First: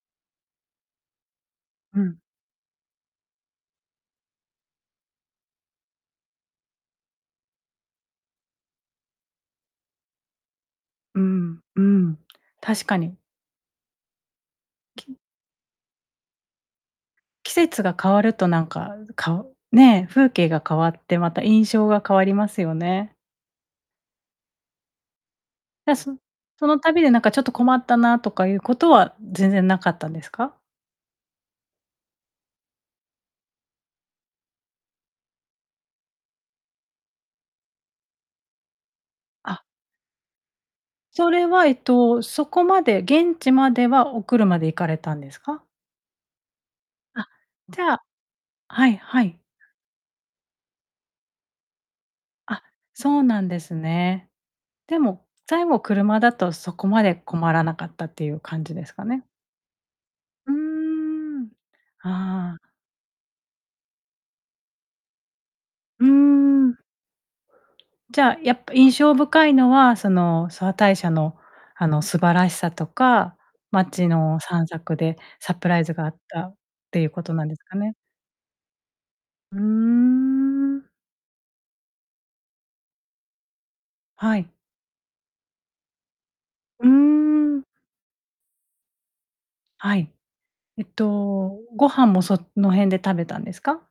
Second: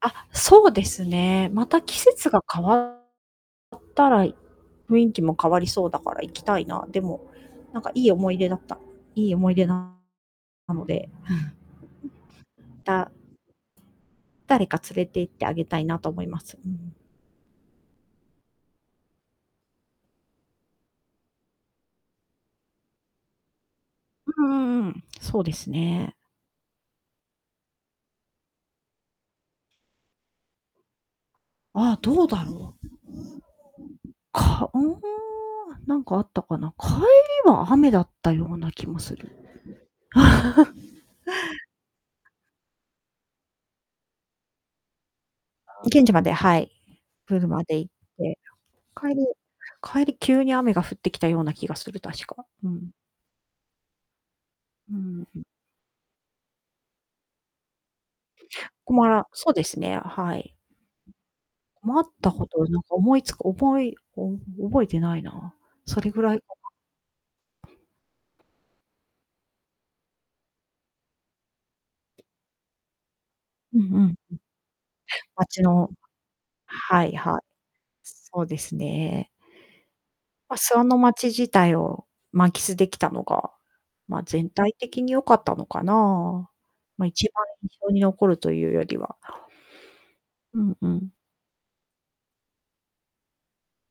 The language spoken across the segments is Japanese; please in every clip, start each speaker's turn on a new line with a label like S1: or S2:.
S1: あ、そうですね。また季
S2: うん。
S1: 節が変わったら、雰囲気も変わりそうだから行きたいな。でも、なんかいい思い出だったいい思い出ななので。
S2: うーん。うーん。確か
S1: だ
S2: に。
S1: 誰か連れ
S2: き
S1: て行ってあげたいなと思います。うんうん。
S2: 季節が変わるとなんか、かね、風景が変わって、また印象が変わりますよね。
S1: うんうんうん。そうです
S2: じゃ、
S1: ね。
S2: そその旅でなんかちょっと困ったな、とかいうことは全然なかったんですか？
S1: ああ。どうだろう。かうーん、なんかあったかな。帰りは雨だったような気もする。
S2: あ。それは、えっと、そこまで、現地まではお車で行かれたんですか？
S1: 現地まで、はい。
S2: あ、
S1: プールまで
S2: じ
S1: 行っ
S2: ゃあ
S1: て。
S2: はい
S1: 帰
S2: は
S1: り
S2: い。
S1: 帰り、急に雨が降ってきたような気がする、確か、
S2: あ、
S1: うん。
S2: そうなんですね。
S1: う
S2: で
S1: ー
S2: も、
S1: ん。
S2: 最後、車だとそこまで困らなかったっていう感じです
S1: こ
S2: か
S1: ま
S2: ね？
S1: らそうですね、は
S2: う
S1: い。
S2: ーん。
S1: 困ったこ
S2: あ
S1: と
S2: あ。
S1: をなんか思いつく覚え覚えてないな。そ
S2: うー
S1: れぐらい [unintelligible]
S2: ん。じゃあ、やっぱ印象深いのは、その、諏訪大社のあの、素晴らしさとか
S1: うんう
S2: 街
S1: ん。う。
S2: の散策でサ
S1: 街
S2: プライ
S1: の
S2: ズがあったってい
S1: は
S2: う
S1: い
S2: こと
S1: はい。
S2: なんですかね？
S1: そうですね。
S2: うー
S1: まあ、諏訪
S2: ん。
S1: の街自体を満喫できたのが、まあ、
S2: は
S1: 全
S2: い。
S1: 体的に良かったのかな。
S2: うー
S1: まあ、一番
S2: ん。
S1: 印象に残るというよりは。
S2: はい。
S1: うん
S2: えっ
S1: うん。
S2: と、ご飯もその辺で食べたんですか？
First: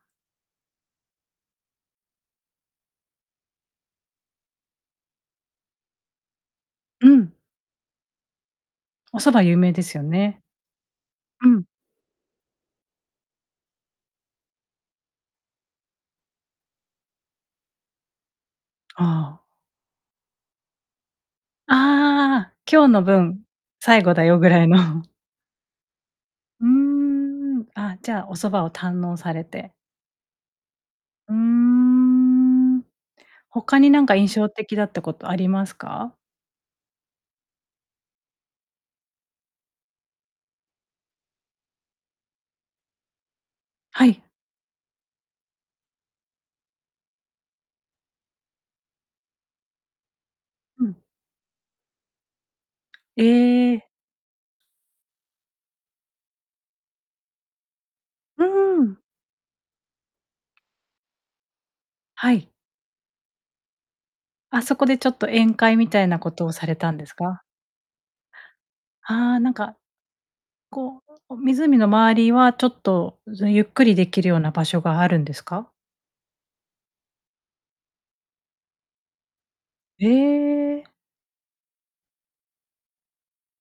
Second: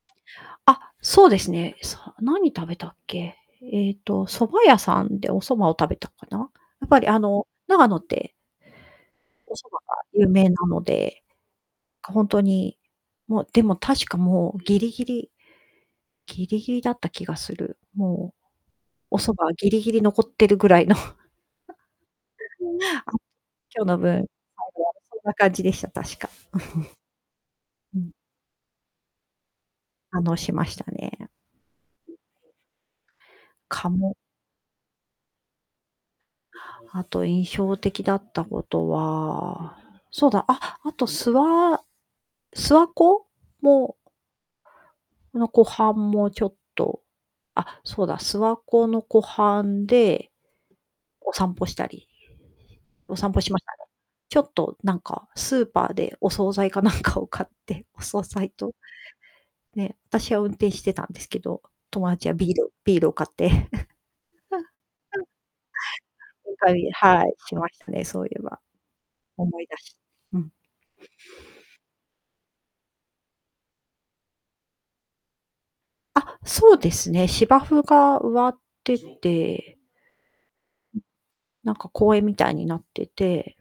S1: あ、そうですね。さ何食べたっけ？えっと、蕎麦屋さんでお蕎麦を食べたかな。やっぱり、
S2: う
S1: あ
S2: ん。
S1: の、長野って
S2: お蕎麦
S1: お
S2: 有
S1: 蕎麦
S2: 名です
S1: が
S2: よ
S1: 有
S2: ね。
S1: 名なので。
S2: うん。
S1: ほんとに、もう、でも確かもう、ぎりぎりぎりぎりだった気がする。もう、
S2: あ
S1: お蕎
S2: あ。
S1: 麦ぎりぎり残ってるぐらいの。
S2: ああ。今日の 分、
S1: 今日の
S2: 最後だ
S1: 分。
S2: よぐらい
S1: 最後は
S2: の。
S1: そんな感じでした、確か。
S2: うーん。
S1: う
S2: あ、
S1: ん。
S2: じゃあ、お蕎麦を堪能されて。
S1: 感動しましたね。
S2: うーん。他
S1: か
S2: になんか
S1: も
S2: 印象的だったことありますか？
S1: あと印象的だったことはそうだ、あ、あと、すわ諏訪湖も。
S2: はい。
S1: この湖畔もちょっと。あ、そうだ、諏訪湖の湖畔で、
S2: うん。
S1: お散歩したりお
S2: え
S1: 散歩しました
S2: え。
S1: ね。ちょっとなんか、スーパーでお惣菜かなんかを買って、お惣
S2: う
S1: 菜と。
S2: ーん。
S1: ね、私は運転してたんですけど、友達
S2: は
S1: は、
S2: い。
S1: ビールビールを買って。
S2: あ、そこでちょっ と宴会みたいなことをされた んです
S1: はい、
S2: か？
S1: しましたね、そういえば。
S2: ああ、なん
S1: 思い
S2: か、
S1: 出しうん。
S2: こう、湖の周りはちょっとゆっくりできるような場所があるんですか？
S1: あ、そうですね。芝生が植わってて。
S2: へえ。
S1: なんか公園みたいになってて。